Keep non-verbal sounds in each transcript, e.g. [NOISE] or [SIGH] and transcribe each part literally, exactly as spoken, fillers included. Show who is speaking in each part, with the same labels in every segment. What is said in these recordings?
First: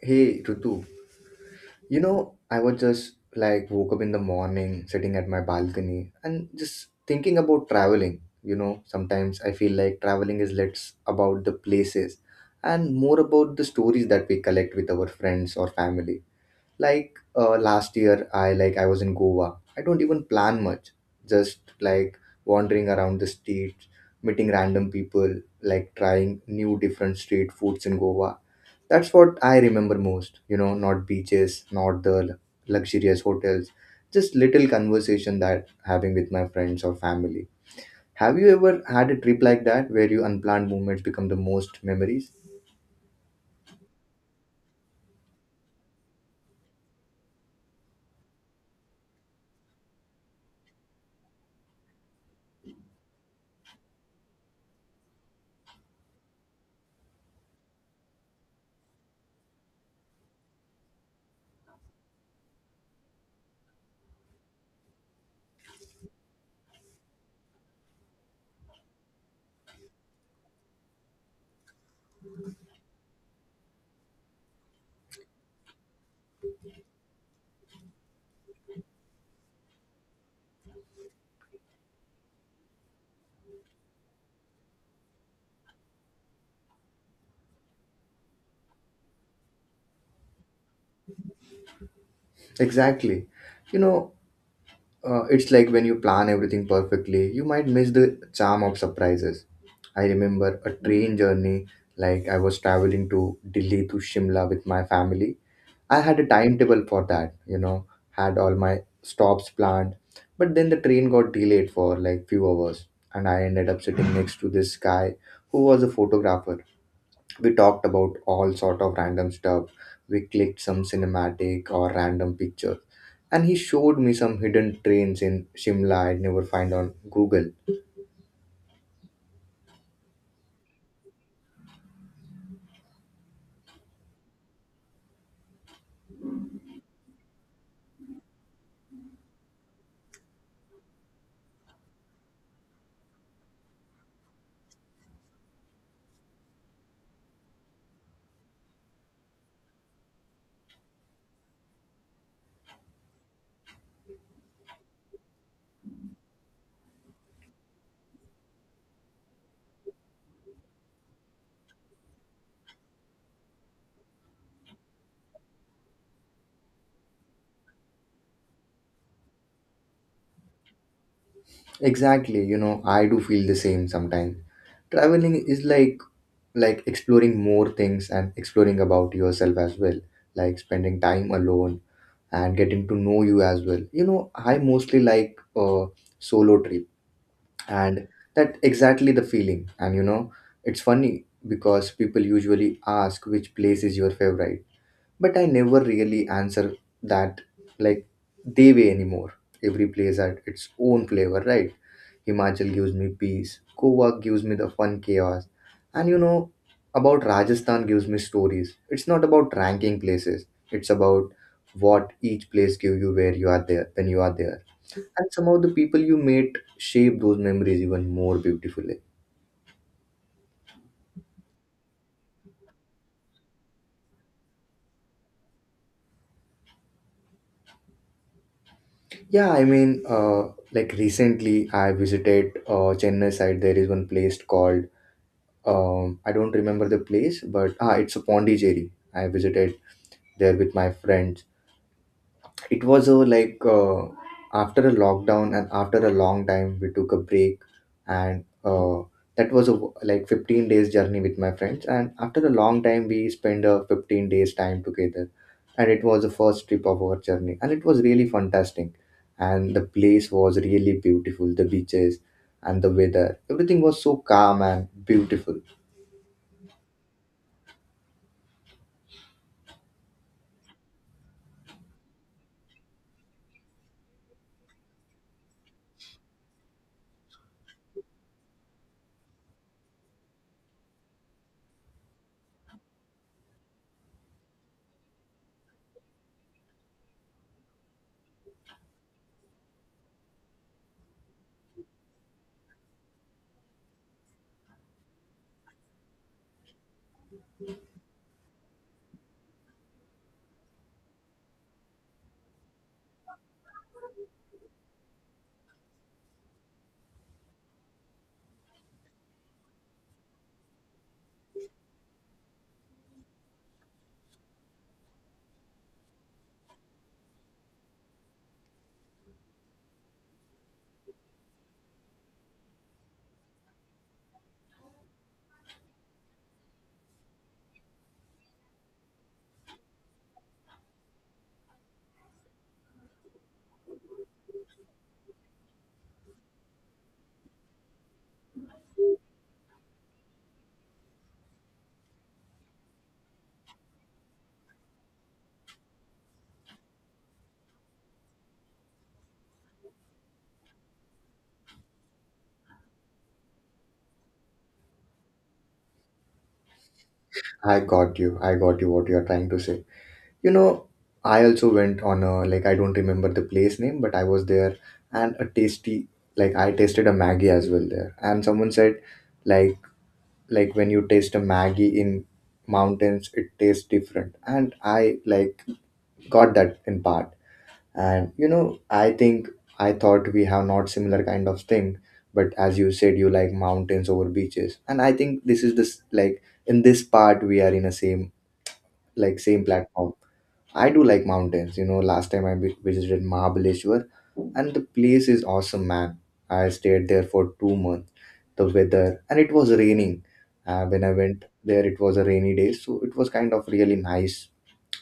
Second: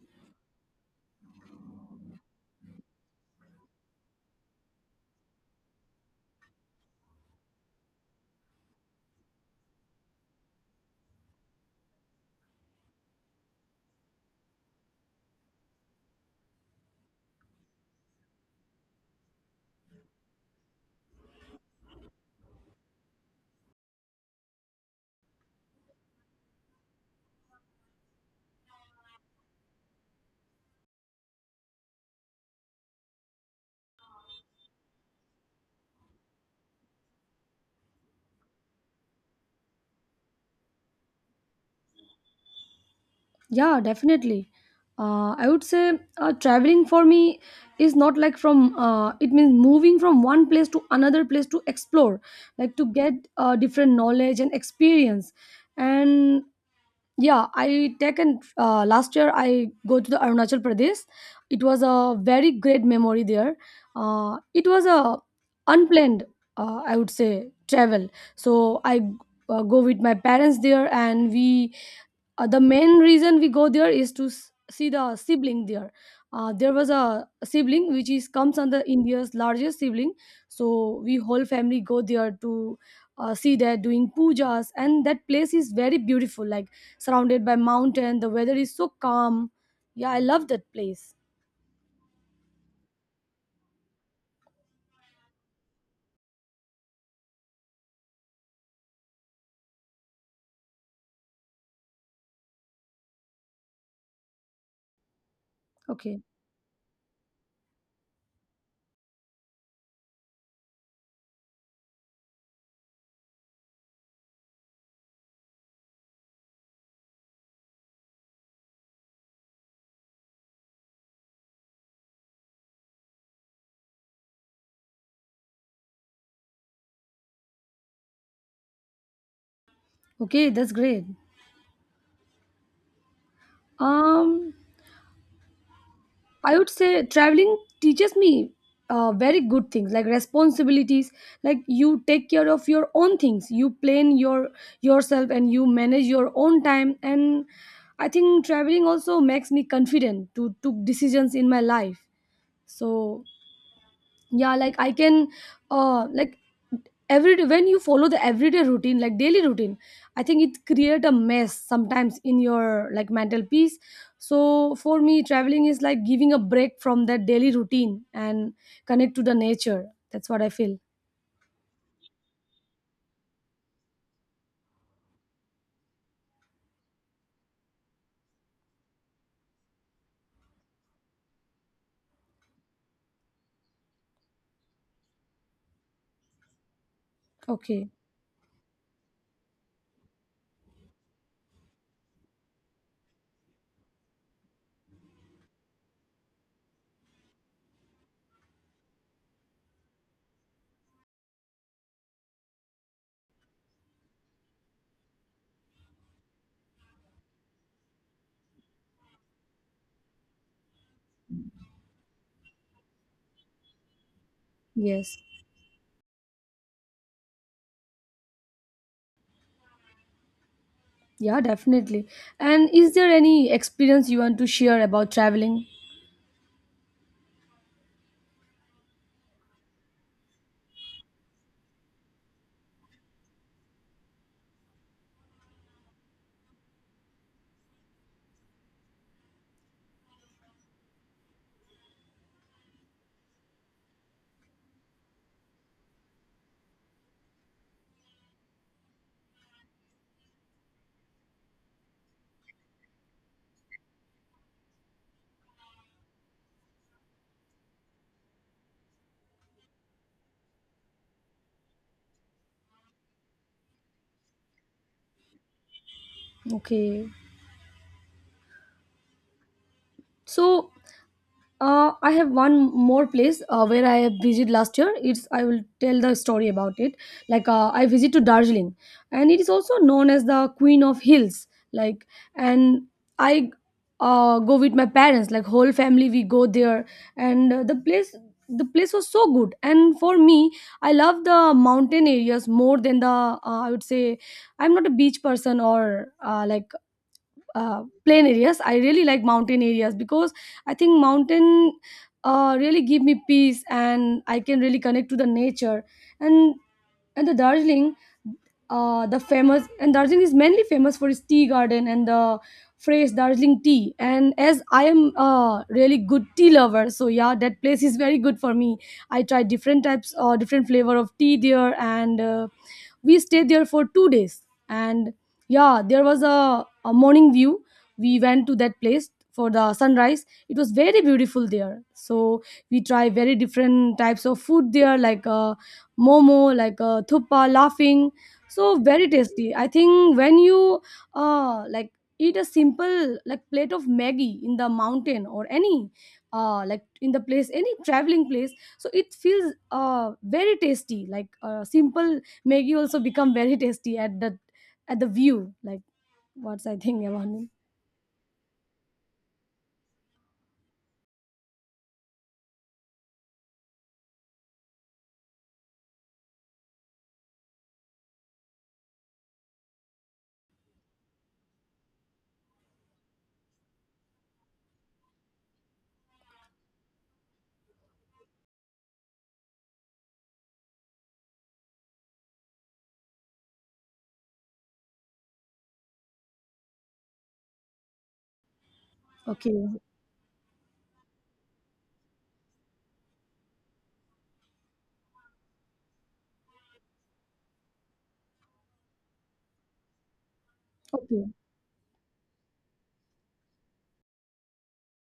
Speaker 1: Hey Ritu, you know, I was just like woke up in the morning, sitting at my balcony, and just thinking about traveling. You know, sometimes I feel like traveling is less about the places and more about the stories that we collect with our friends or family. Like uh, last year, I like I was in Goa. I don't even plan much, just like wandering around the streets, meeting random people, like trying new different street foods in Goa. That's what I remember most, you know, not beaches, not the l- luxurious hotels, just little conversation that having with my friends or family. Have you ever had a trip like that where your unplanned moments become the most memories?
Speaker 2: Yeah, definitely. Uh, I would say uh, traveling for me is not like from, uh, it means moving from one place to another place to explore, like to get uh, different knowledge and experience. And yeah, I taken uh, last year I go to the Arunachal Pradesh. It was a very great memory there. Uh, it was a unplanned, uh, I would say, travel. So I uh, go with my parents there, and we uh, the main reason we go there is to s- see the sibling there. Uh, there was a sibling which is comes under india's largest sibling, so we whole family go there to uh, see that doing pujas, and that place is very beautiful, like surrounded by mountain, the weather is so calm. Yeah, I love that place.
Speaker 1: Exactly. You know, uh, it's like when you plan everything perfectly, you might miss the charm of surprises. I remember a train journey, like I was traveling to Delhi to Shimla with my family. I had
Speaker 2: Okay,
Speaker 1: a timetable for that, you know, had all my stops planned. But then the train got delayed for like few hours and I ended up sitting next to this guy who was a photographer. We talked about all sort of random stuff. We clicked some cinematic or random picture. And he showed me some hidden trains in Shimla I'd never find on Google.
Speaker 2: okay, that's great. um I would say traveling teaches me uh, very good things like responsibilities, like you take care of your own things, you plan your yourself, and you manage your own time. And I think traveling also makes me confident to took decisions in my life. So yeah, like i can uh like every when you follow the everyday routine, like daily routine, I think it create a mess sometimes in your like mental peace. So for me traveling is like giving a break from that daily routine, and connect to the nature. That's what I feel.
Speaker 1: Exactly, you know, I do feel the same sometimes. Traveling is like like exploring more things and exploring about yourself as well, like spending time alone and getting to know you as well. You know, I mostly like uh, solo trip.
Speaker 2: Okay.
Speaker 1: And that exactly the feeling, and you know, it's funny because people usually ask which place is your favorite, but I never really answer that, like, they way anymore. Every place had its own flavor, right? Himachal gives me peace. Goa gives me the fun chaos. And you know, about Rajasthan gives me stories. It's not about ranking places. It's about what each place give you where you are there when you are there.
Speaker 2: Yes.
Speaker 1: And somehow the people you meet shape those memories even more beautifully.
Speaker 2: Yeah, definitely. And is there any experience you want to share about traveling?
Speaker 1: Yeah, I mean, uh, like recently I visited uh, Chennai side. There is one place called um, I don't remember the place, but ah, it's a Pondicherry. I visited there with my friends. It was a like uh, after a lockdown and after a long time we took a break, and uh, that was a w- like fifteen days journey with my friends, and after a long time we spent a fifteen days time together, and it was the first trip of our journey and it was really fantastic, and the place was really beautiful, the beaches and the weather, everything was so calm and beautiful.
Speaker 2: Okay, so Uh, I have one more place uh, where I visited last year. It's I will tell the story about it. Like uh, I visit to Darjeeling, and it is also known as the Queen of Hills. Like, and I uh, go with my parents, like whole family. We go there, and uh, the place the place was so good. And for me, I love the mountain areas more than the uh, I would say I'm not a beach person, or uh, like uh, plain areas. I really like mountain areas because I think mountain uh, really give me peace, and I can really connect to the nature. and and the darjeeling, uh, the famous and Darjeeling is mainly famous for its tea garden, and the fresh Darjeeling tea. And as I am a really good tea lover, so yeah, that place is very good for me. I tried different types or different flavor of tea there, and uh, we stayed there for two days. And yeah, there was a a morning view, we went to that place for the sunrise, it was very beautiful there. So we try very different types of food there, like uh, momo, like uh, thuppa, laughing, so very tasty. I think when you uh, like eat a simple like plate of maggie in the mountain, or any uh, like in the place, any traveling place, so it feels uh, very tasty, like uh, simple maggie also become very tasty at the at the view, like. What's I think about him?
Speaker 1: I got you, I got you, what you are trying to say. You know, I also went on a like I don't remember the place name, but I was there and a tasty like I tasted a Maggie as well there. And someone said like like when you taste a Maggie in mountains it tastes different. And I like got that in part. And you know, I think I thought we have not similar kind of thing, but as you said you like mountains over beaches. And I think this is this like in this part we are in a same like same
Speaker 2: Okay,
Speaker 1: platform. I do like mountains. You know, last time I vi- visited Mahabaleshwar, and the place is awesome, man. I stayed there for two months. The weather, and it was raining. Uh, when I
Speaker 2: okay,
Speaker 1: went there, it was a rainy day, so it was kind of really nice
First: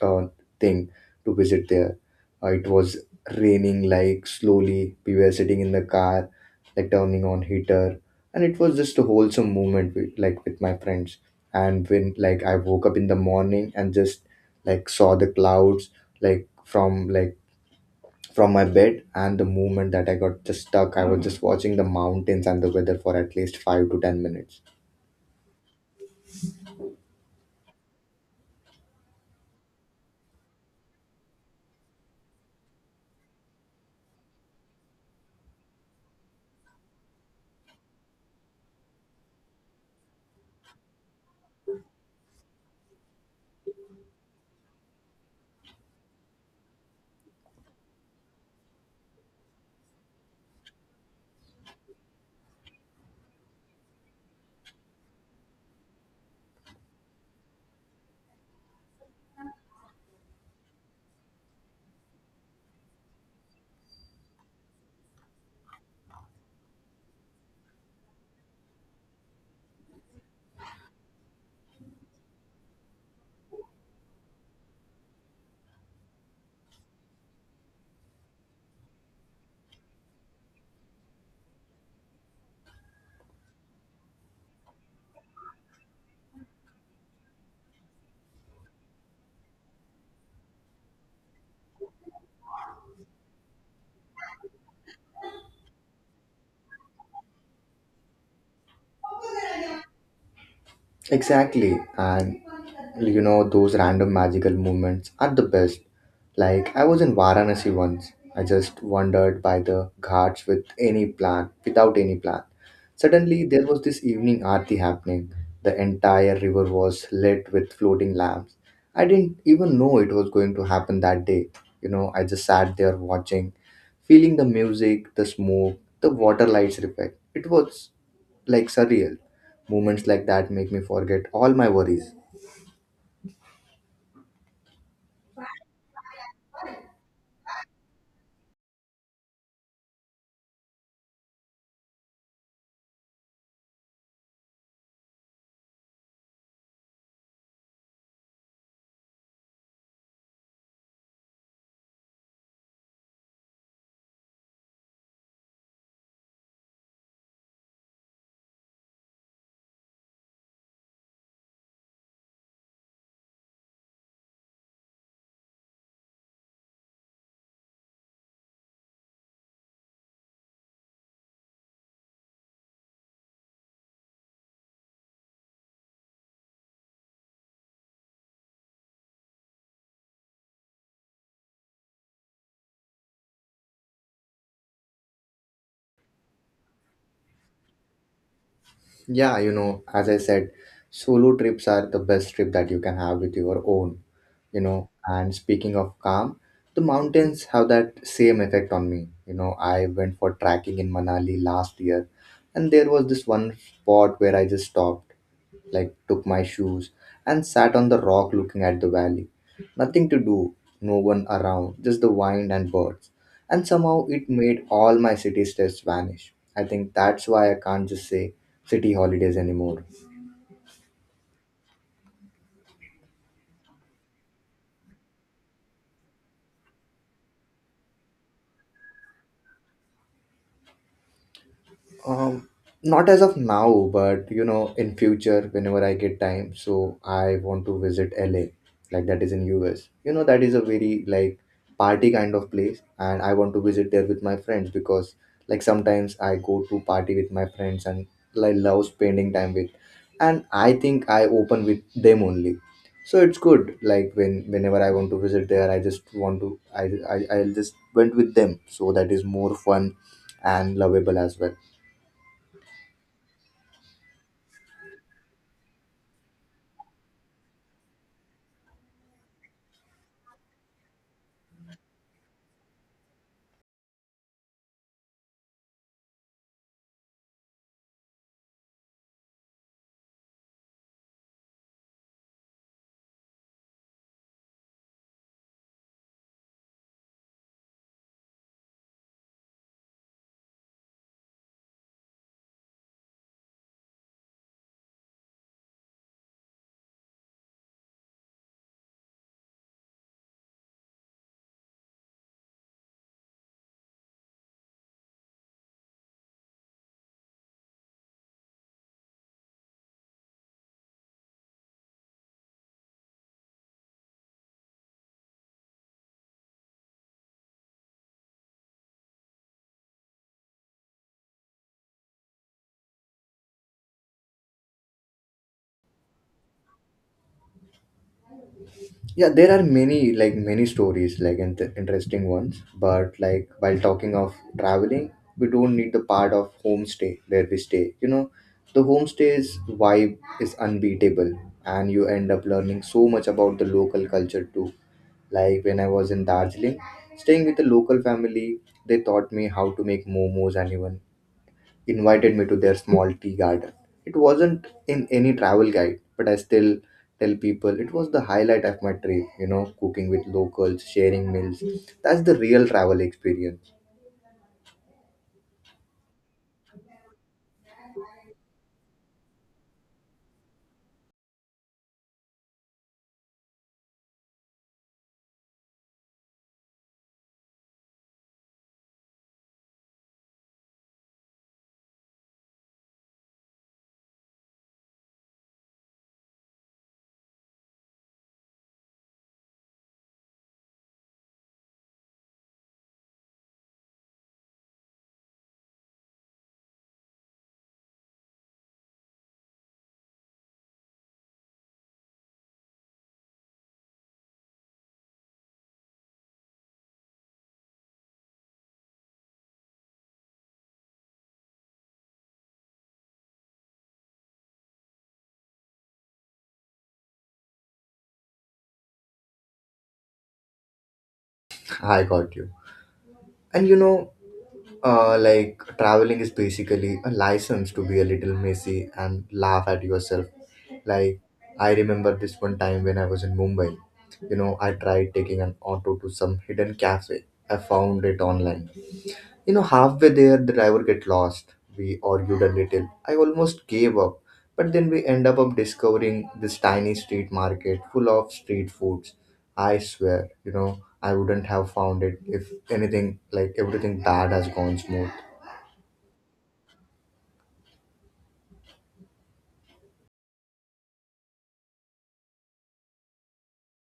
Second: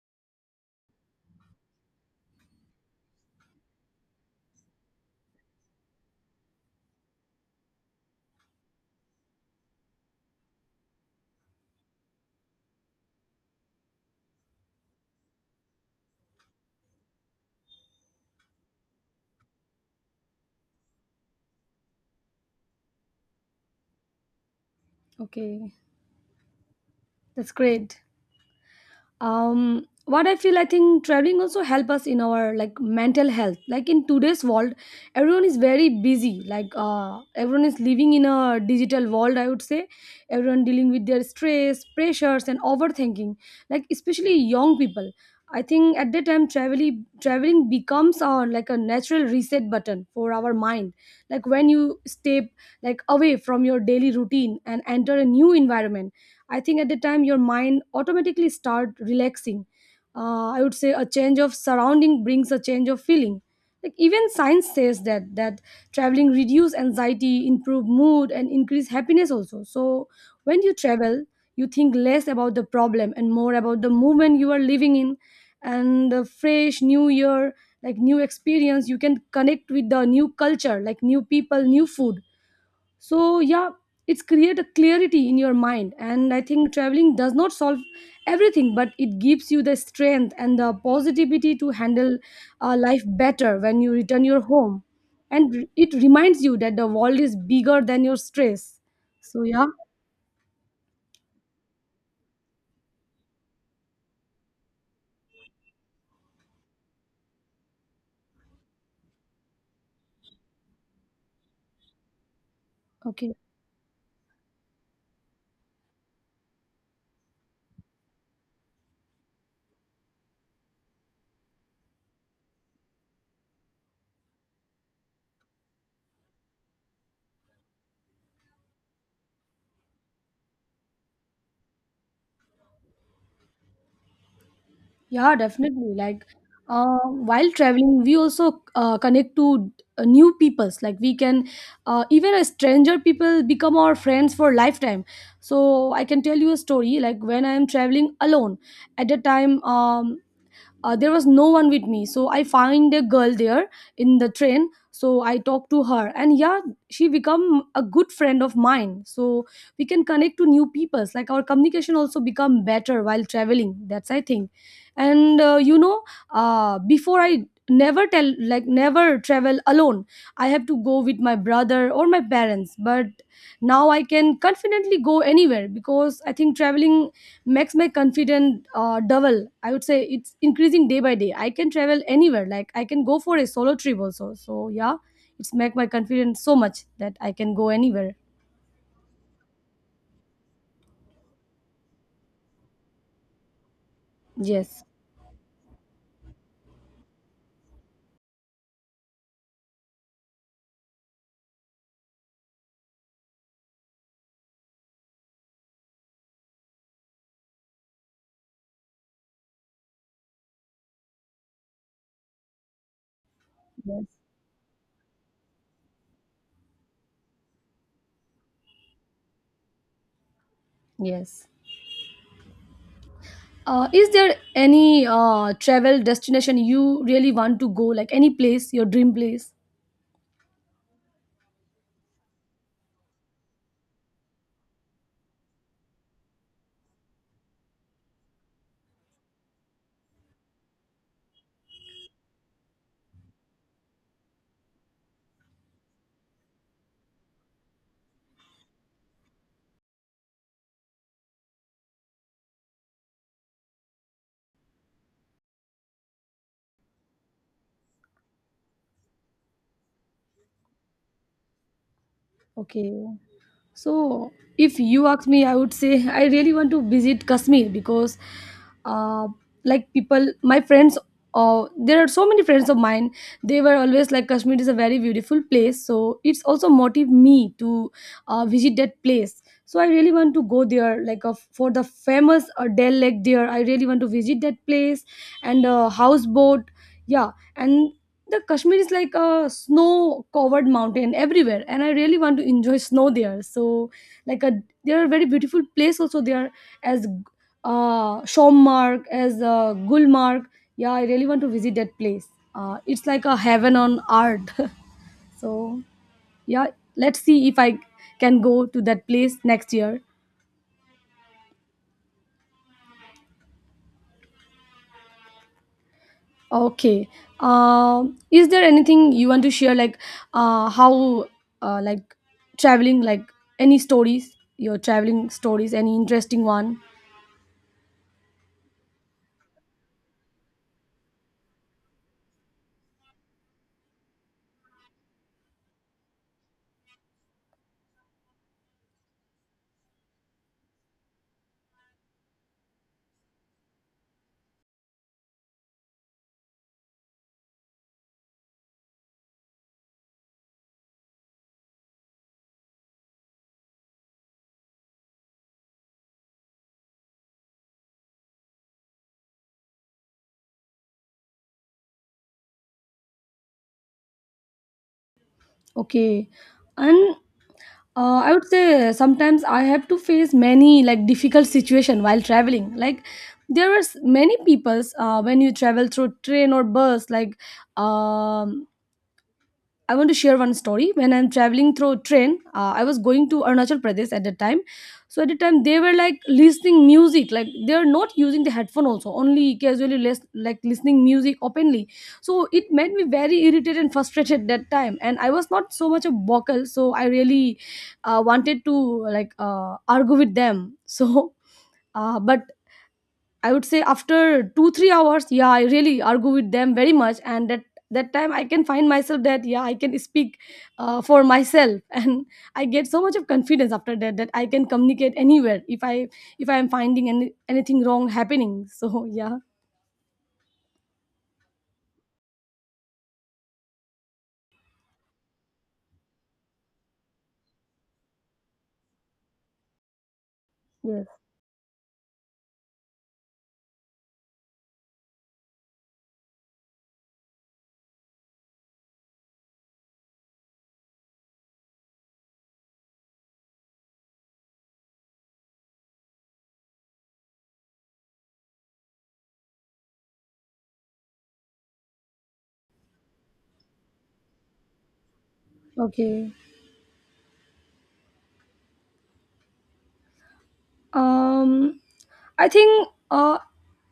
Speaker 1: uh, thing to visit there. Uh, it was raining like slowly. We were sitting in the car, like turning on heater, and it was just a wholesome moment with, like with my friends. And when like I woke up in the morning and just like saw the clouds like from like from my bed, and the moment that I got just stuck, I was just watching the mountains and the weather for at least five to ten minutes.
Speaker 2: okay. That's great. Um what I feel, I think traveling also help us in our like mental health. Like in today's world, everyone is very busy, like uh everyone is living in a digital world, I would say. Everyone dealing with their stress, pressures, and overthinking, like especially young people. I think at that time, traveling traveling becomes our like a natural reset button for our mind. Like when you step like away from your daily routine and enter a new environment, I think at the time your mind automatically start relaxing. uh, I would say a change of surrounding brings a change of feeling. Like even science says that that traveling reduce anxiety, improve mood, and increase happiness also. So when you travel, you think less about the problem and more about the moment you are living in. And the fresh new year, like new experience, you can connect with the new culture, like new people, new food. So yeah, it's create a clarity in your mind. And I think traveling does not solve everything, but it gives you the strength and the positivity to handle uh, life better when you return your home. And it reminds you that the world is bigger than your stress. So yeah.
Speaker 1: Exactly. And you know, those random magical moments are the best. Like, I was in Varanasi once. I just wandered by the ghats with any plan, without any plan.
Speaker 2: Okay.
Speaker 1: Suddenly, there was this evening aarti happening. The entire river was lit with floating lamps. I didn't even know it was going to happen that day. You know, I just sat there watching, feeling the music, the smoke, the water lights effect. It was like surreal. Moments like that make me forget all my worries.
Speaker 2: Yeah, definitely. Like, uh, while traveling, we also uh, connect to uh, new peoples. Like, we can uh, even a stranger people become our friends for lifetime. So I can tell you a story. Like when I am traveling alone, at a time, um, uh, there was no one with me, so I find a girl there in the train, so I talk to her, and yeah, she become a good friend of mine. So we can connect to new peoples, like our communication also become better while traveling, that's I think. And uh, you know uh, before I never tell like never travel alone, I have to go with my brother or my parents. But now I can confidently go anywhere, because I think traveling makes my confidence uh, double, I would say. It's increasing day by day, I can travel anywhere, like I can go for a solo trip also. So yeah, it's make my confidence so much that I can go anywhere.
Speaker 1: Yeah, you know, as I said, solo trips are the best trip that you can have with your own, you
Speaker 2: Yes.
Speaker 1: know. And speaking of calm, the mountains have that same effect on me. You know, I went for trekking in Manali last year, and there was this one spot where I just stopped, like took my shoes and sat on the rock looking at the valley. Nothing to do, no one around, just the wind and birds. And somehow
Speaker 2: Yes.
Speaker 1: it made all my city stress vanish. I think that's why I can't just say city holidays anymore.
Speaker 2: Yes, uh, is there any uh, travel destination you really want to go, like any place, your dream place?
Speaker 1: Um, Not as of now, but you know, in future, whenever I get time, so I want to visit L A, like that is in U S. You know, that is a very like party kind of place, and I want to visit there with my friends because like sometimes I go to party with my friends and I love spending time with, and I think I open with them only. So it's good. Like when whenever I want to visit there, I just want to I I I'll just went with them, so that is more fun and lovable as well.
Speaker 2: Okay. So, if you ask me, I would say I really want to visit Kashmir, because uh, like people, my friends, uh, there are so many friends of mine. They were always like Kashmir is a very beautiful place, so it's also motive me to uh, visit that place. So I really want to go there, like uh, for the famous uh, Dell Lake there. I really want to visit that place, and uh, houseboat. Yeah, and the kashmir is like a snow covered mountain everywhere, and I really want to enjoy snow there. So like a there are very beautiful place also there, as uh shommark, as uh, gulmarg. Yeah, I really want to visit that place. Uh, it's like a heaven on earth. [LAUGHS] So yeah, let's see if I can go to that place next year. Okay. Um, is there anything you want to share, like uh, how, uh, like traveling, like any stories, your traveling stories, any interesting one?
Speaker 1: Yeah, there are many like many stories like int- interesting ones, but like while talking of traveling, we don't need the part of homestay where we stay, you know, the homestay's vibe is unbeatable, and you end up learning so much about the local culture too. Like when I was in Darjeeling, staying with a local family, they taught me how to make momos and even invited me to their small tea garden. It wasn't in any travel guide, but I still tell people it was the highlight of my trip, you know, cooking with locals, sharing meals. That's the real travel experience.
Speaker 2: Okay. And uh, I would say sometimes I have to face many like difficult situation while traveling. Like there was many peoples uh, when you travel through train or bus, like um I want to share one story. When I'm traveling through a train, uh, I was going to Arunachal Pradesh at that time. So at the time, they were like listening music. Like they're not using the headphone also, only casually less, like listening music openly. So it made me very irritated and frustrated that time. And I was not so much a vocal, so I really uh, wanted to like uh, argue with them. [LAUGHS] So, uh, but I would say after two three hours, yeah, I really argue with them very much. And that that time I can find myself that yeah, I can speak uh, for myself, [LAUGHS] and I get so much of confidence after that, that I can communicate anywhere if I if I am finding any anything wrong happening. So [LAUGHS] yeah.
Speaker 1: [LAUGHS] I got you. And you know, uh, like traveling is basically a license to be a little messy and laugh at yourself.
Speaker 2: Yes.
Speaker 1: Like, I remember this one time when I was in Mumbai. You know, I tried taking an auto to some hidden cafe. I found it online. You know, halfway there, the driver get lost. We argued a little. I almost gave up. But then we end up up discovering this tiny street market full of street foods. I swear, you know, I wouldn't have found it if anything like everything bad has gone smooth.
Speaker 2: Okay. um I think uh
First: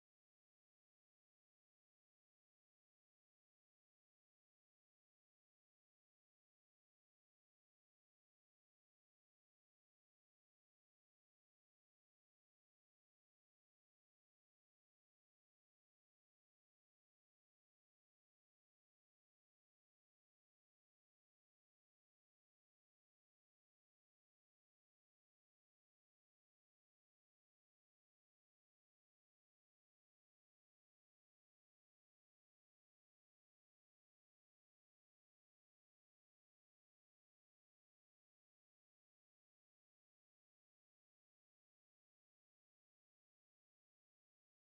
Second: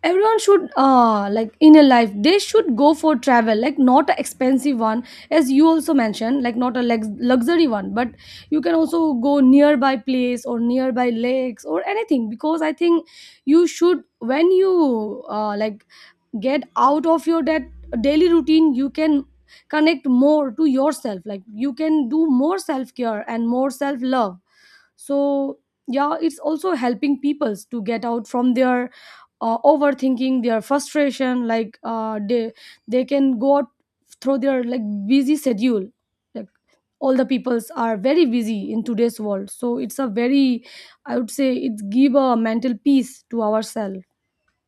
Speaker 2: everyone should uh like in a life they should go for travel, like not an expensive one, as you also mentioned, like not a lux- luxury one, but you can also go nearby place or nearby lakes or anything. Because I think you should, when you uh like get out of your that daily routine, you can connect more to yourself, like you can do more self care and more self love. So yeah, it's also helping people to get out from their uh, overthinking, their frustration, like uh, they they can go out through their like busy schedule. Like all the peoples are very busy in today's world, so it's a very, I would say, it's give a mental peace to ourselves.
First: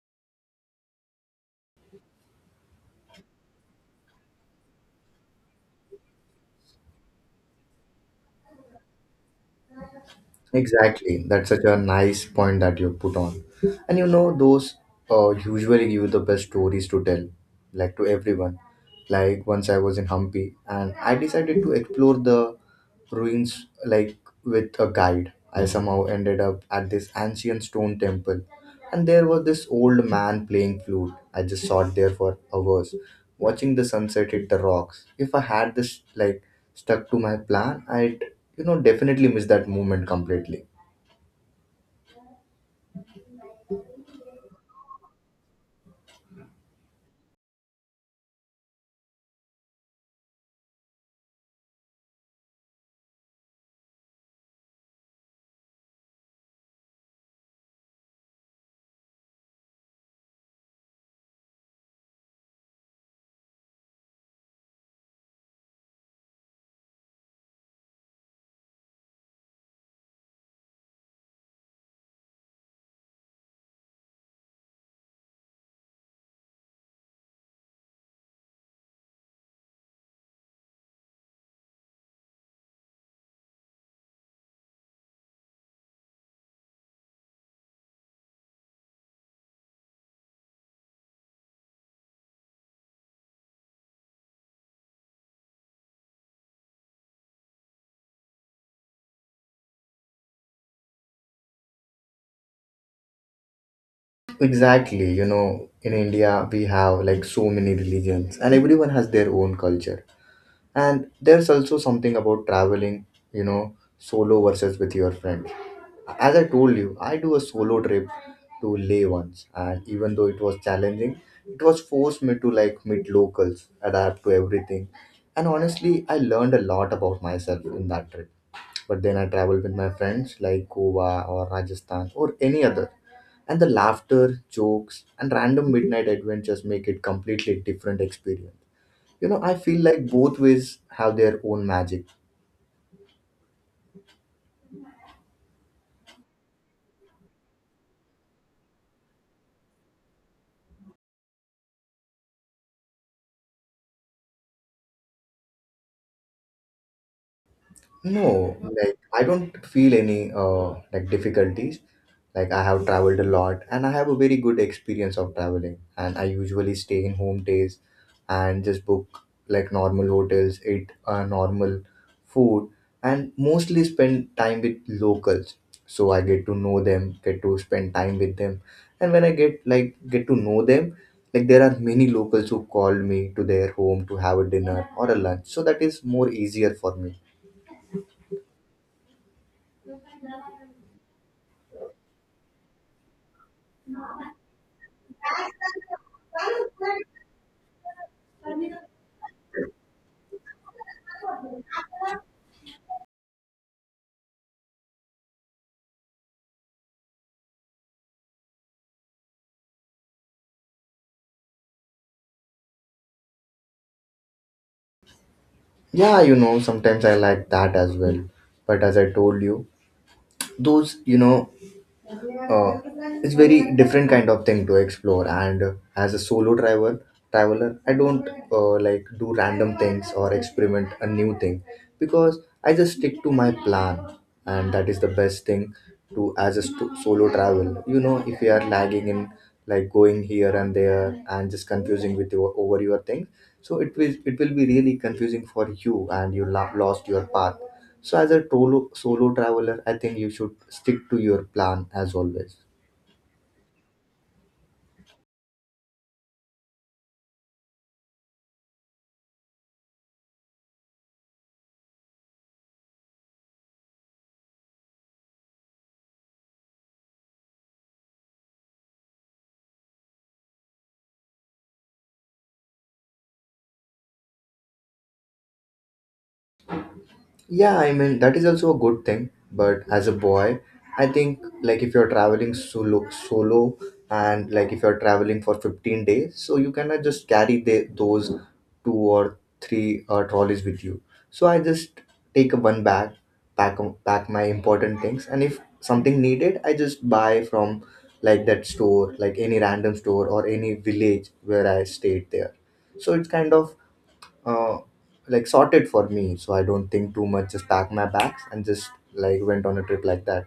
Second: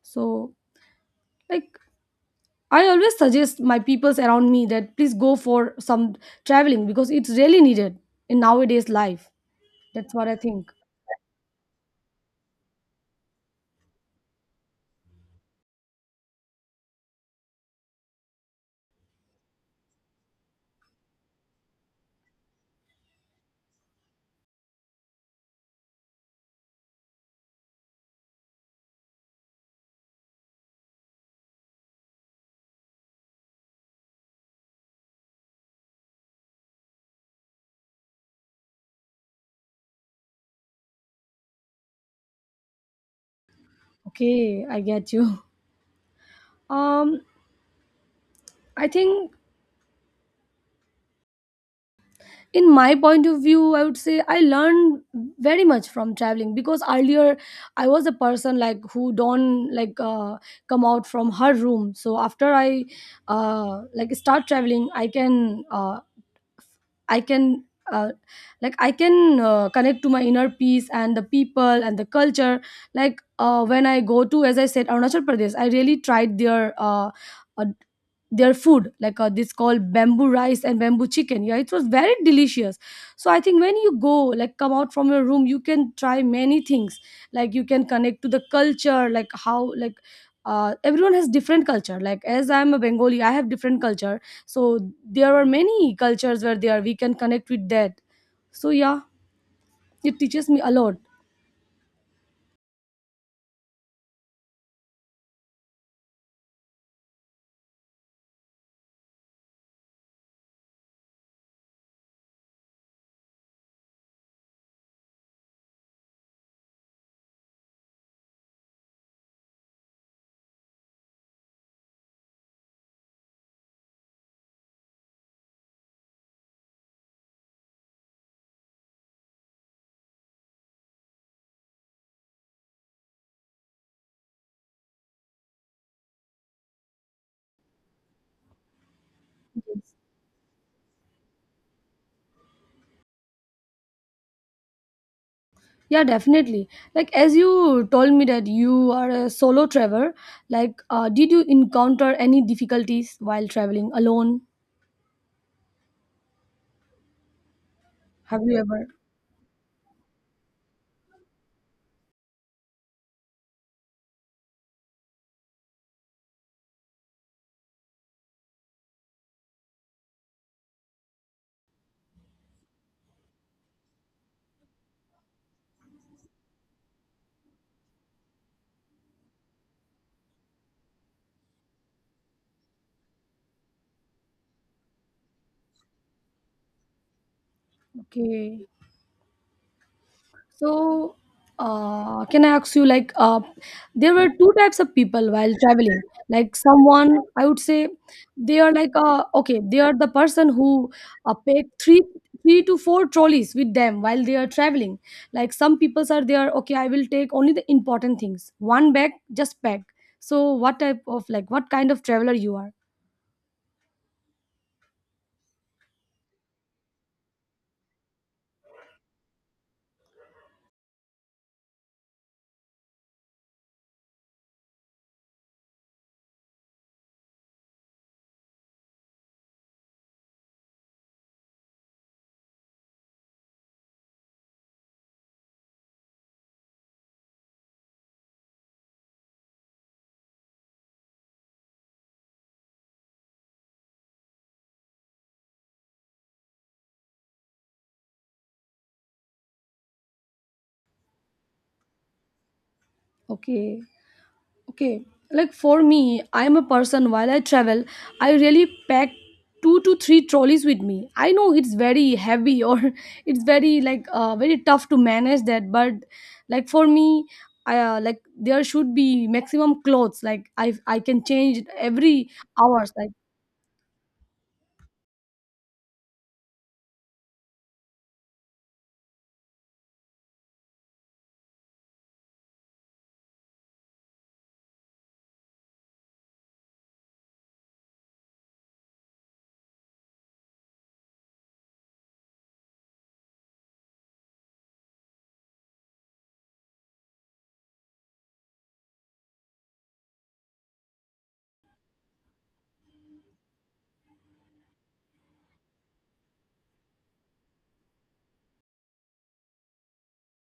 Speaker 2: So like I always suggest my peoples around me that please go for some traveling, because it's really needed in nowadays life. That's what I think.
Speaker 1: Exactly. That's such a nice point that you put on. And you know, those uh, usually give the best stories to tell, like to everyone. Like once I was in Hampi and I decided to explore the ruins like with a guide. I somehow ended up at this ancient stone temple and there was this old man playing flute. I just sat there for hours, watching the sunset hit the rocks. If I had this like stuck to my plan, I'd, you know, definitely miss that moment completely.
Speaker 2: Okay, I get you. [LAUGHS] Um, I think in my point of view, I would say I learned very much from traveling, because earlier I was a person like who don't like uh, come out from her room. So after I uh, like start traveling, I can uh, I can uh, like I can uh, connect to my inner peace and the people and the culture. Like uh, when I go to, as I said, Arunachal Pradesh, I really tried their uh, uh, their food. Like uh, this called bamboo rice and bamboo chicken. Yeah, it was very delicious. So I think when you go, like come out from your room, you can try many things. Like you can connect to the culture. Like how, like uh, everyone has different culture. Like as I'm a Bengali, I have different culture. So there are many cultures where there we can connect with that. So yeah, it teaches me a lot.
Speaker 1: Exactly, you know, in India we have like so many religions and everyone has their own culture. And there's also something about traveling, you know, solo versus with your friends. As I told you, I do a solo trip to Leh once, and even though it was challenging, it was forced me to like meet locals, adapt to everything, and honestly, I learned a lot about myself in that trip. But then I traveled with my friends like Goa or Rajasthan or any other, and the laughter, jokes, and random midnight adventures make it completely different experience. You know, I feel like both ways have their own magic.
Speaker 2: Yeah, definitely. Like as you told me that you are a solo traveler, like uh, did you encounter any difficulties while traveling alone? Have
Speaker 1: No,
Speaker 2: you ever?
Speaker 1: like I don't feel any uh like difficulties. Like I have traveled a lot and I have a very good experience of traveling, and I usually stay in home days and just book like normal hotels, eat uh, normal food, and mostly spend time with locals. So I get to know them, get to spend time with them. And when I get like get to know them, like there are many locals who call me to their home to have a dinner or a lunch. So that is more easier for me.
Speaker 2: Okay. So, uh, can I ask you, like, uh, there were two types of people while traveling. Like, someone, I would say, they are like, uh, okay, they are the person who uh, pack three, three to four trolleys with them while they are traveling. Like, some people are there, okay, I will take only the important things. One bag, just pack. So, what type of, like, what kind of traveler you are?
Speaker 1: Yeah, you know, sometimes I like that as well. But as I told you, those, you know, uh, it's very different kind of thing to explore. And uh, as a solo travel traveler, I don't uh, like do random things or experiment a new thing, because I just stick to my plan, and that is the best thing to. As a st- solo travel, you know if you are lagging in like going here and there and just confusing with your over your thing, so it will it will be really confusing for you, and you lo- lost your path. So as a tolo- solo traveler, I think you should stick to your plan as always.
Speaker 2: Okay. Okay, like for me, I am a person. While I travel, I really pack two to three trolleys with me. I know it's very heavy, or [LAUGHS] it's very like uh, very tough to manage that. But like for me, I, uh, like there should be maximum clothes, like i i can change every hours, like.
Speaker 1: Yeah, I mean, that is also a good thing. But as a boy, I think like if you're traveling solo, solo and like if you're traveling for fifteen days, so you cannot just carry the, those two or three uh, trolleys with you. So I just take a one bag, pack, pack my important things. And if something needed, I just buy from like that store, like any random store or any village where I stayed there. So it's kind of uh, like sorted for me, so I don't think too much, just packed my bags and just like went on a trip like that.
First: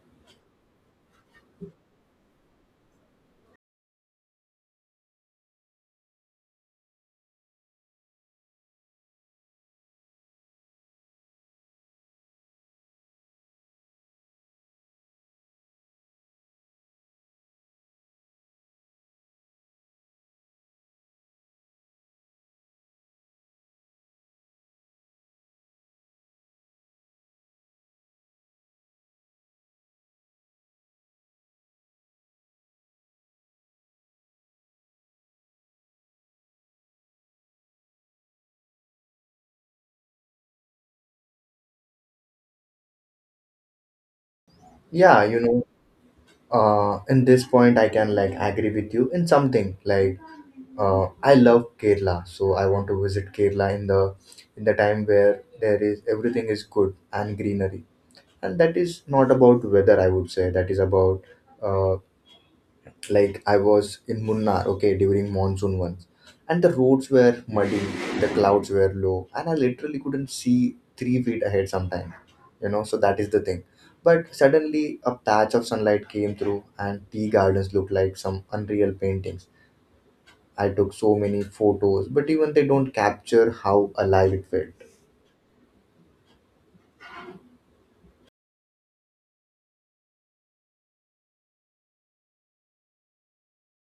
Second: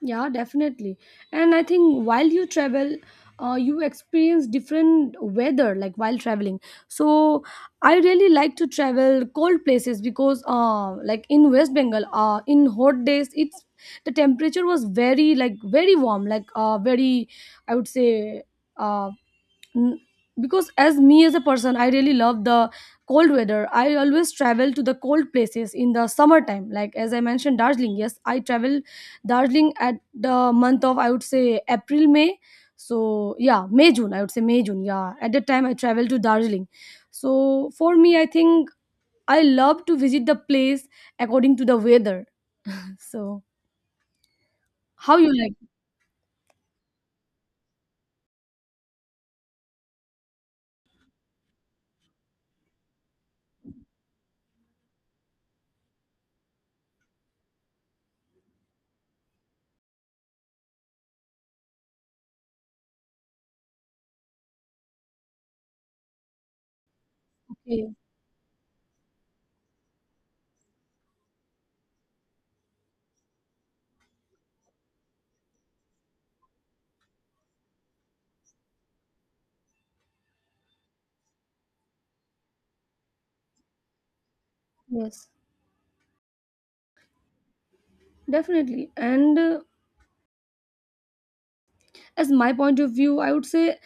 Speaker 2: Yeah, definitely. And I think while you travel, uh, you experience different weather like while traveling. So I really like to travel cold places because, uh, like in West Bengal, uh, in hot days, it's the temperature was very, like very warm, like uh, very, I would say, uh, Mm, because as me, as a person, I really love the cold weather. I always travel to the cold places in the summertime. Like as I mentioned, Darjeeling, yes, I travel Darjeeling at the month of, I would say, April, May. So yeah, May, June, I would say May, June, yeah, at that time I travel to Darjeeling. So for me, I think I love to visit the place according to the weather. So how
Speaker 1: Yeah,
Speaker 2: you
Speaker 1: you
Speaker 2: like.
Speaker 1: know uh, in this point I can like agree with you in something like uh, I love Kerala, so I want to visit Kerala in the in the time where there is everything is good and greenery. And that is not about weather, I would say that is about uh, like I was in Munnar, okay, during monsoon once, and the roads were muddy,
Speaker 2: Okay.
Speaker 1: the clouds were low, and I literally couldn't see three feet ahead sometimes, you know. So that is the thing. But suddenly, a patch of sunlight came through, and tea gardens looked like some unreal paintings. I took so many photos, but even they don't capture how alive it felt.
Speaker 2: Yes, definitely. And uh, as my point of view, I would say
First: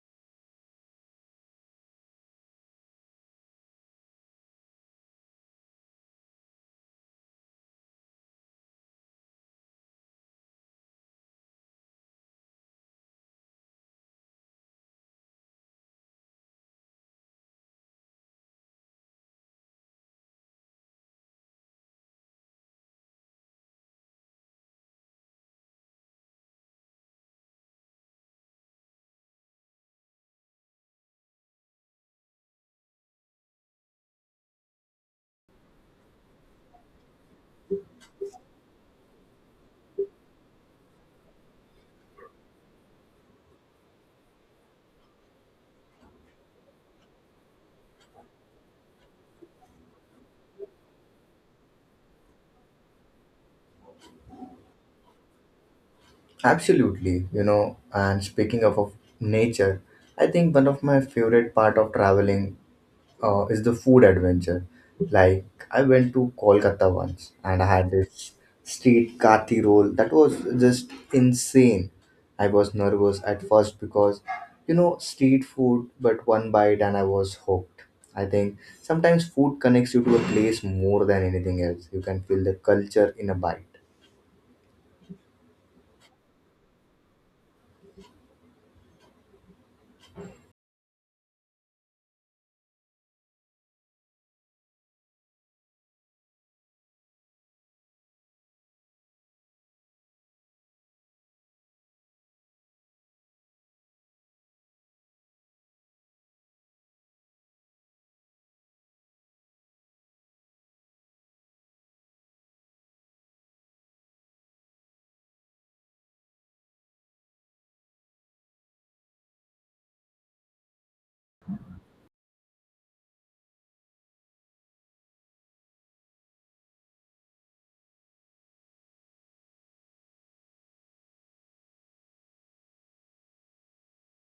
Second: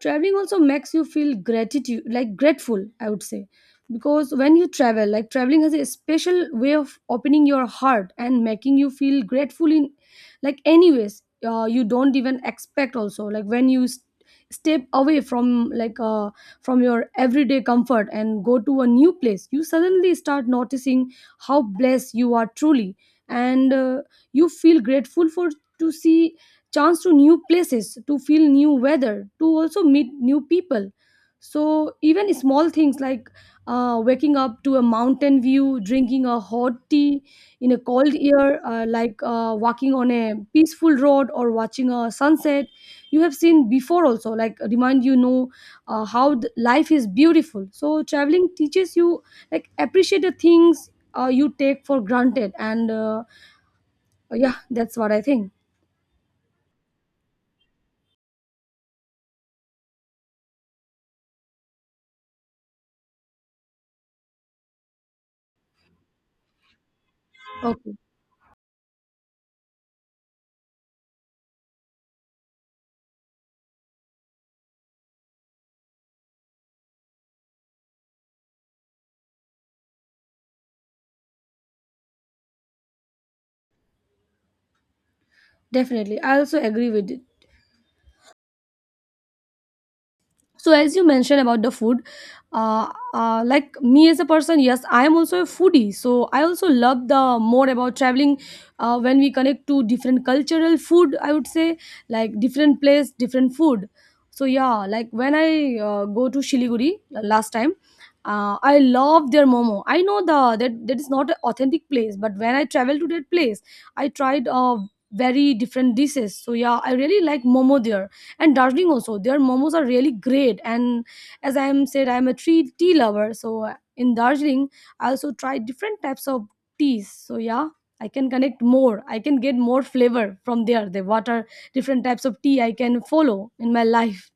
Speaker 2: traveling also makes you feel gratitude, like grateful, I would say, because when you travel, like traveling has a special way of opening your heart and making you feel grateful in, like, anyways. Uh, you don't even expect also, like when you s- step away from like uh, from your everyday comfort and go to a new place, you suddenly start noticing how blessed you are truly. And uh, you feel grateful for to see chance to new places, to feel new weather, to also meet new people. So even small things like uh, waking up to a mountain view, drinking a hot tea in a cold air, uh, like uh, walking on a peaceful road or watching a sunset you have seen before also, like, remind, you know, uh, how th- life is beautiful. So traveling teaches you like appreciate the things uh, you take for granted. And uh, yeah, that's what I think.
Speaker 1: Absolutely, you know. And speaking of, of nature, I think one of my favorite part of traveling uh, is the food adventure. Like, I went to Kolkata once and I had
Speaker 2: Okay.
Speaker 1: this street kathi roll that was just insane. I was nervous at first because, you know, street food, but one bite and I was hooked. I think sometimes food connects you to a place more than anything else. You can feel the culture in a bite.
Speaker 2: Definitely, I also agree with it. So, as you mentioned about the food, uh, uh, like me as a person, yes, I am also a foodie. So, I also love the more about traveling uh, when we connect to different cultural food. I would say, like different place, different food. So, yeah, like when I uh, go to Shiliguri uh, last time, uh, I love their momo. I know the that that is not an authentic place, but when I travel to that place, I tried uh, very different dishes. So, yeah, I really like momo there. And Darjeeling also. Their momos are really great. And as I am said, I am a tea tea lover. So uh, in Darjeeling, I also try different types of teas. So yeah, I can connect more. I can get more flavor from there. The what are different types of tea I can follow in my life.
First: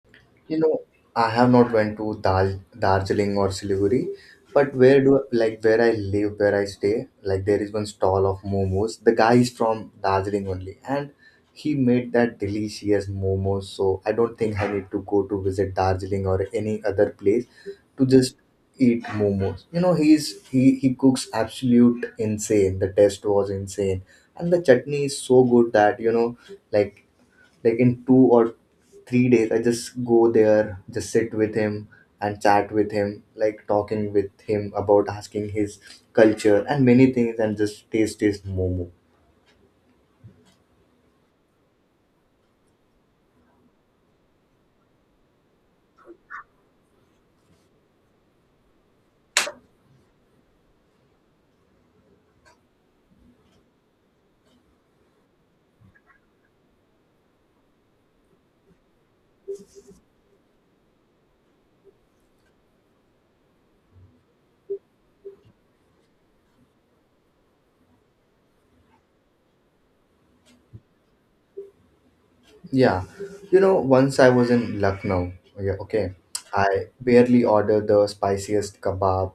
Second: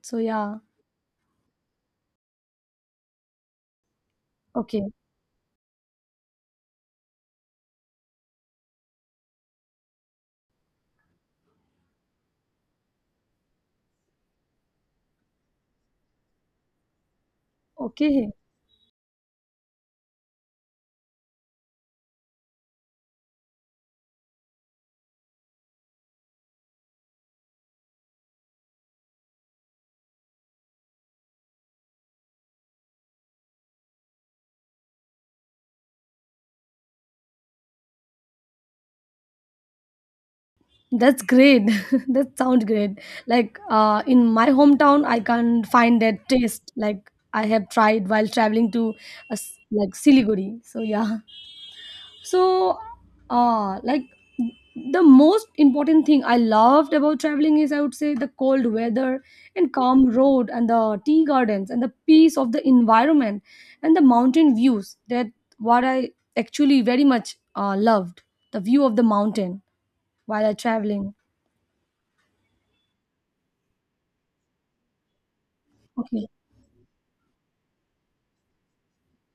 Speaker 2: So
Speaker 1: You
Speaker 2: yeah,
Speaker 1: know, I have not went to Dal Darjeeling or Siliguri, but
Speaker 2: okay,
Speaker 1: where do like where I live, where I stay, like there is one stall of momos. The guy is from Darjeeling only, and he made that delicious momos. So I don't think I need to go to visit Darjeeling or any other place to
Speaker 2: okay.
Speaker 1: just eat momos. You know, he's he he cooks absolute insane. The taste was insane, and the chutney is so good that, you know, like like in two or three days I just go there, just sit with him and chat with him, like talking with him about asking his culture and many things, and just taste his momo.
Speaker 2: That's great. [LAUGHS] That sounds great. Like uh, in my hometown, I can't find that taste. Like I have tried while traveling to uh, s- like Siliguri. So yeah. So uh like the most important thing I loved about traveling is, I would say, the cold weather and calm road and the tea gardens and the peace of the environment and the mountain views. That what I actually very much uh, loved, the view of the mountain while I traveling.
Speaker 1: Yeah, you know once I was in Lucknow. Yeah, okay.
Speaker 2: Okay,
Speaker 1: I barely ordered the spiciest kebab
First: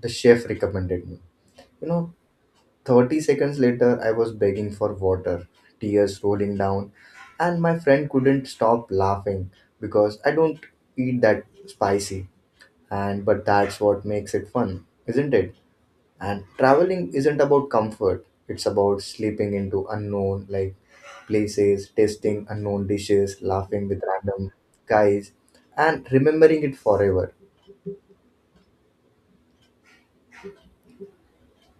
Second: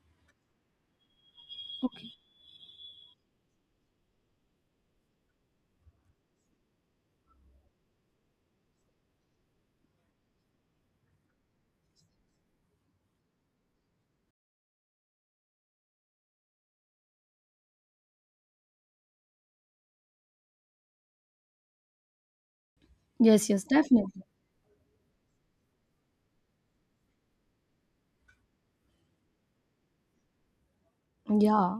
Speaker 1: the chef recommended me, you
Speaker 2: okay.
Speaker 1: know. thirty seconds later, I was begging for water, tears rolling down, and my friend couldn't stop laughing because I don't eat that spicy. And but that's what makes it fun, isn't it? And traveling isn't about comfort, it's about slipping into unknown like places, tasting unknown dishes,
Speaker 2: Yes, yes,
Speaker 1: laughing with
Speaker 2: definitely.
Speaker 1: random guys, and remembering it forever.
Speaker 2: Yeah,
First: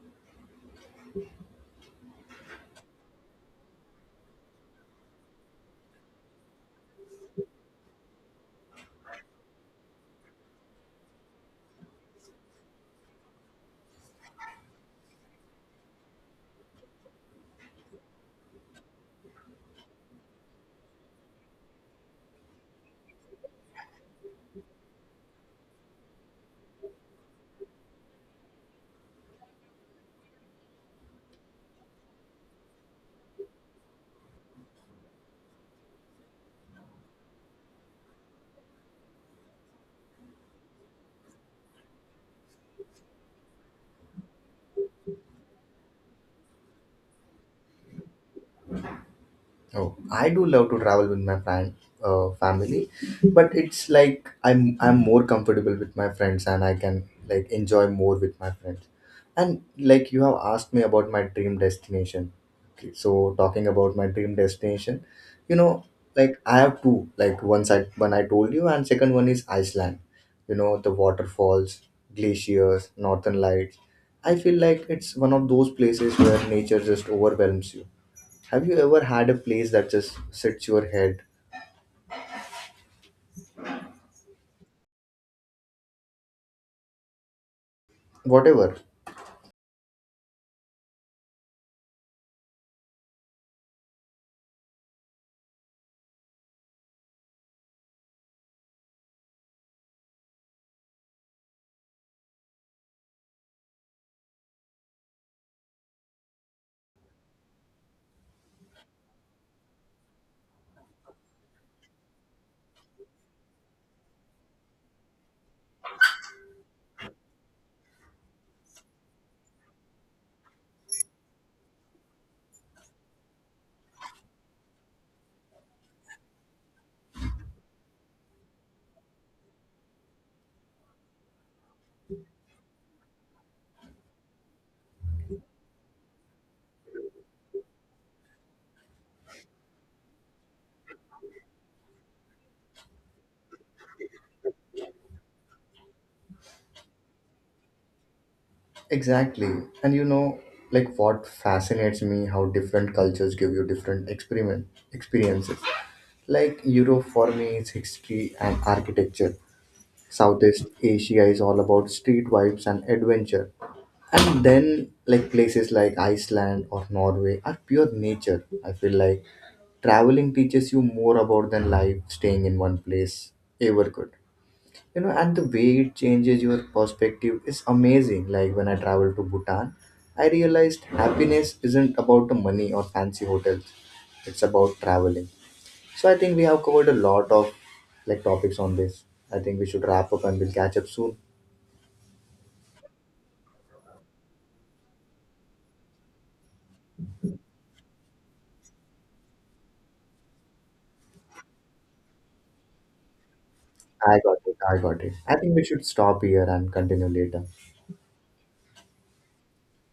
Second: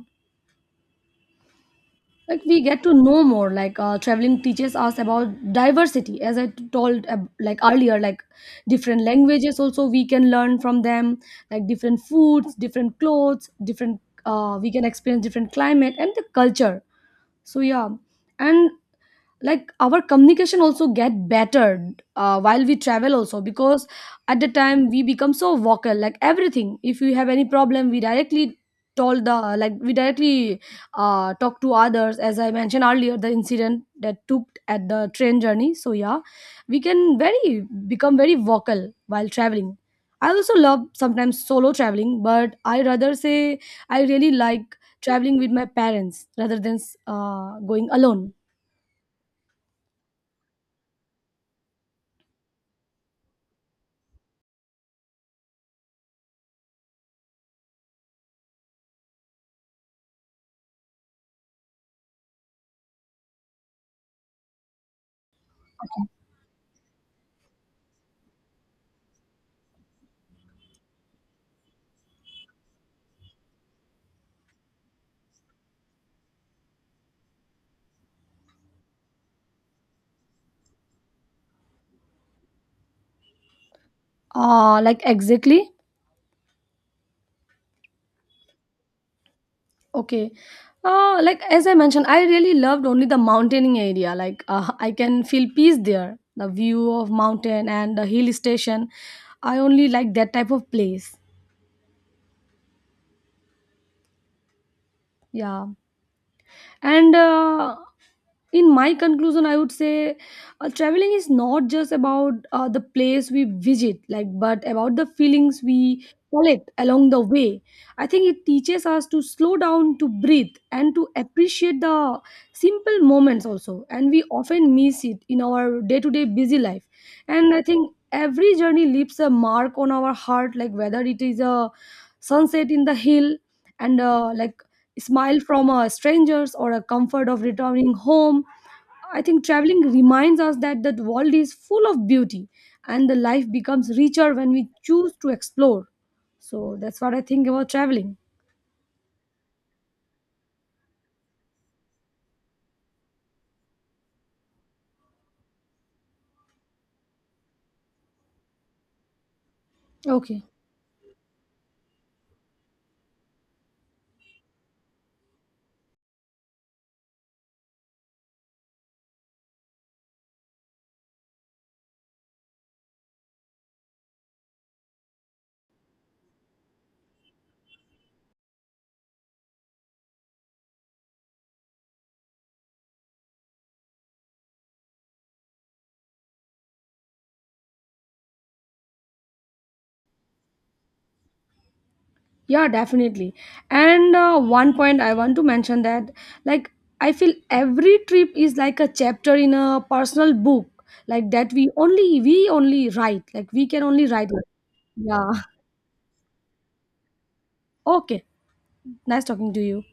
Speaker 2: like we get to know more. Like uh, traveling teaches us about diversity, as I t- told uh, like earlier, like different languages also we can learn from them, like different foods, different clothes, different uh, we can experience different climate and the culture. So yeah. And like our communication also get better uh, while we travel also, because at the time we become so vocal, like everything, if we have any problem, we directly told the, like we directly uh, talk to others, as I mentioned earlier, the incident that took at the train journey. So yeah, we can very become very vocal while traveling. I also love sometimes solo traveling, but I rather say I really like traveling with my parents rather than uh, going alone.
Speaker 1: Oh, I do love to travel with my fam- uh, family, but it's like I'm I'm more comfortable with my friends and I can like enjoy more with my friends. And like you have asked me about my dream destination. Okay, so talking about my dream destination, you know, like I have two. Like one side, one I told you, and second one is Iceland. You know, the waterfalls, glaciers, northern lights. I feel like it's one of those places where nature just overwhelms you. Have you ever had a place that just sits your head?
Speaker 2: Uh, like exactly?
Speaker 1: Whatever.
Speaker 2: Okay. Uh, like as I mentioned, I really loved only the mountaineering area. Like uh, I can feel peace there. The view of mountain and the hill station. I only like that type of place. Yeah. And uh, in my conclusion I would say uh, traveling is not just about uh, the place we visit, like, but about the feelings we collect along the way. I think it teaches us to slow down, to breathe, and to appreciate the simple moments also, and we often miss it in our day to day busy life. And I think every journey leaves a mark on our heart, like whether it is a sunset in the hill and uh, like smile from a stranger's or a comfort of returning home. I think traveling reminds us that the world is full of beauty and the life becomes richer when we choose to explore. So that's what I think about traveling.
Speaker 1: Exactly. And you know, like what fascinates me how different cultures give you different experiment experiences. Like Europe for me is history and architecture.
Speaker 2: Okay.
Speaker 1: Southeast Asia is all about street vibes and adventure. And then like places like Iceland or Norway are pure nature. I feel like traveling teaches you more about than life staying in one place ever could. You know, and the way it changes your perspective is amazing. Like when I traveled to Bhutan, I realized happiness isn't about the money or fancy hotels. It's about traveling. So I think we have covered a lot of like topics on this. I think we should wrap up, and we'll catch up soon.
Speaker 2: Yeah, definitely. And uh, one point I want to mention that, like, I feel every trip is like a chapter in a personal book, like that we only we only write, like we can only
Speaker 1: I
Speaker 2: write
Speaker 1: got
Speaker 2: it.
Speaker 1: it, I got it.
Speaker 2: Yeah.
Speaker 1: I think
Speaker 2: [LAUGHS]
Speaker 1: we should stop here and continue later.
Speaker 2: Okay. Nice talking to you.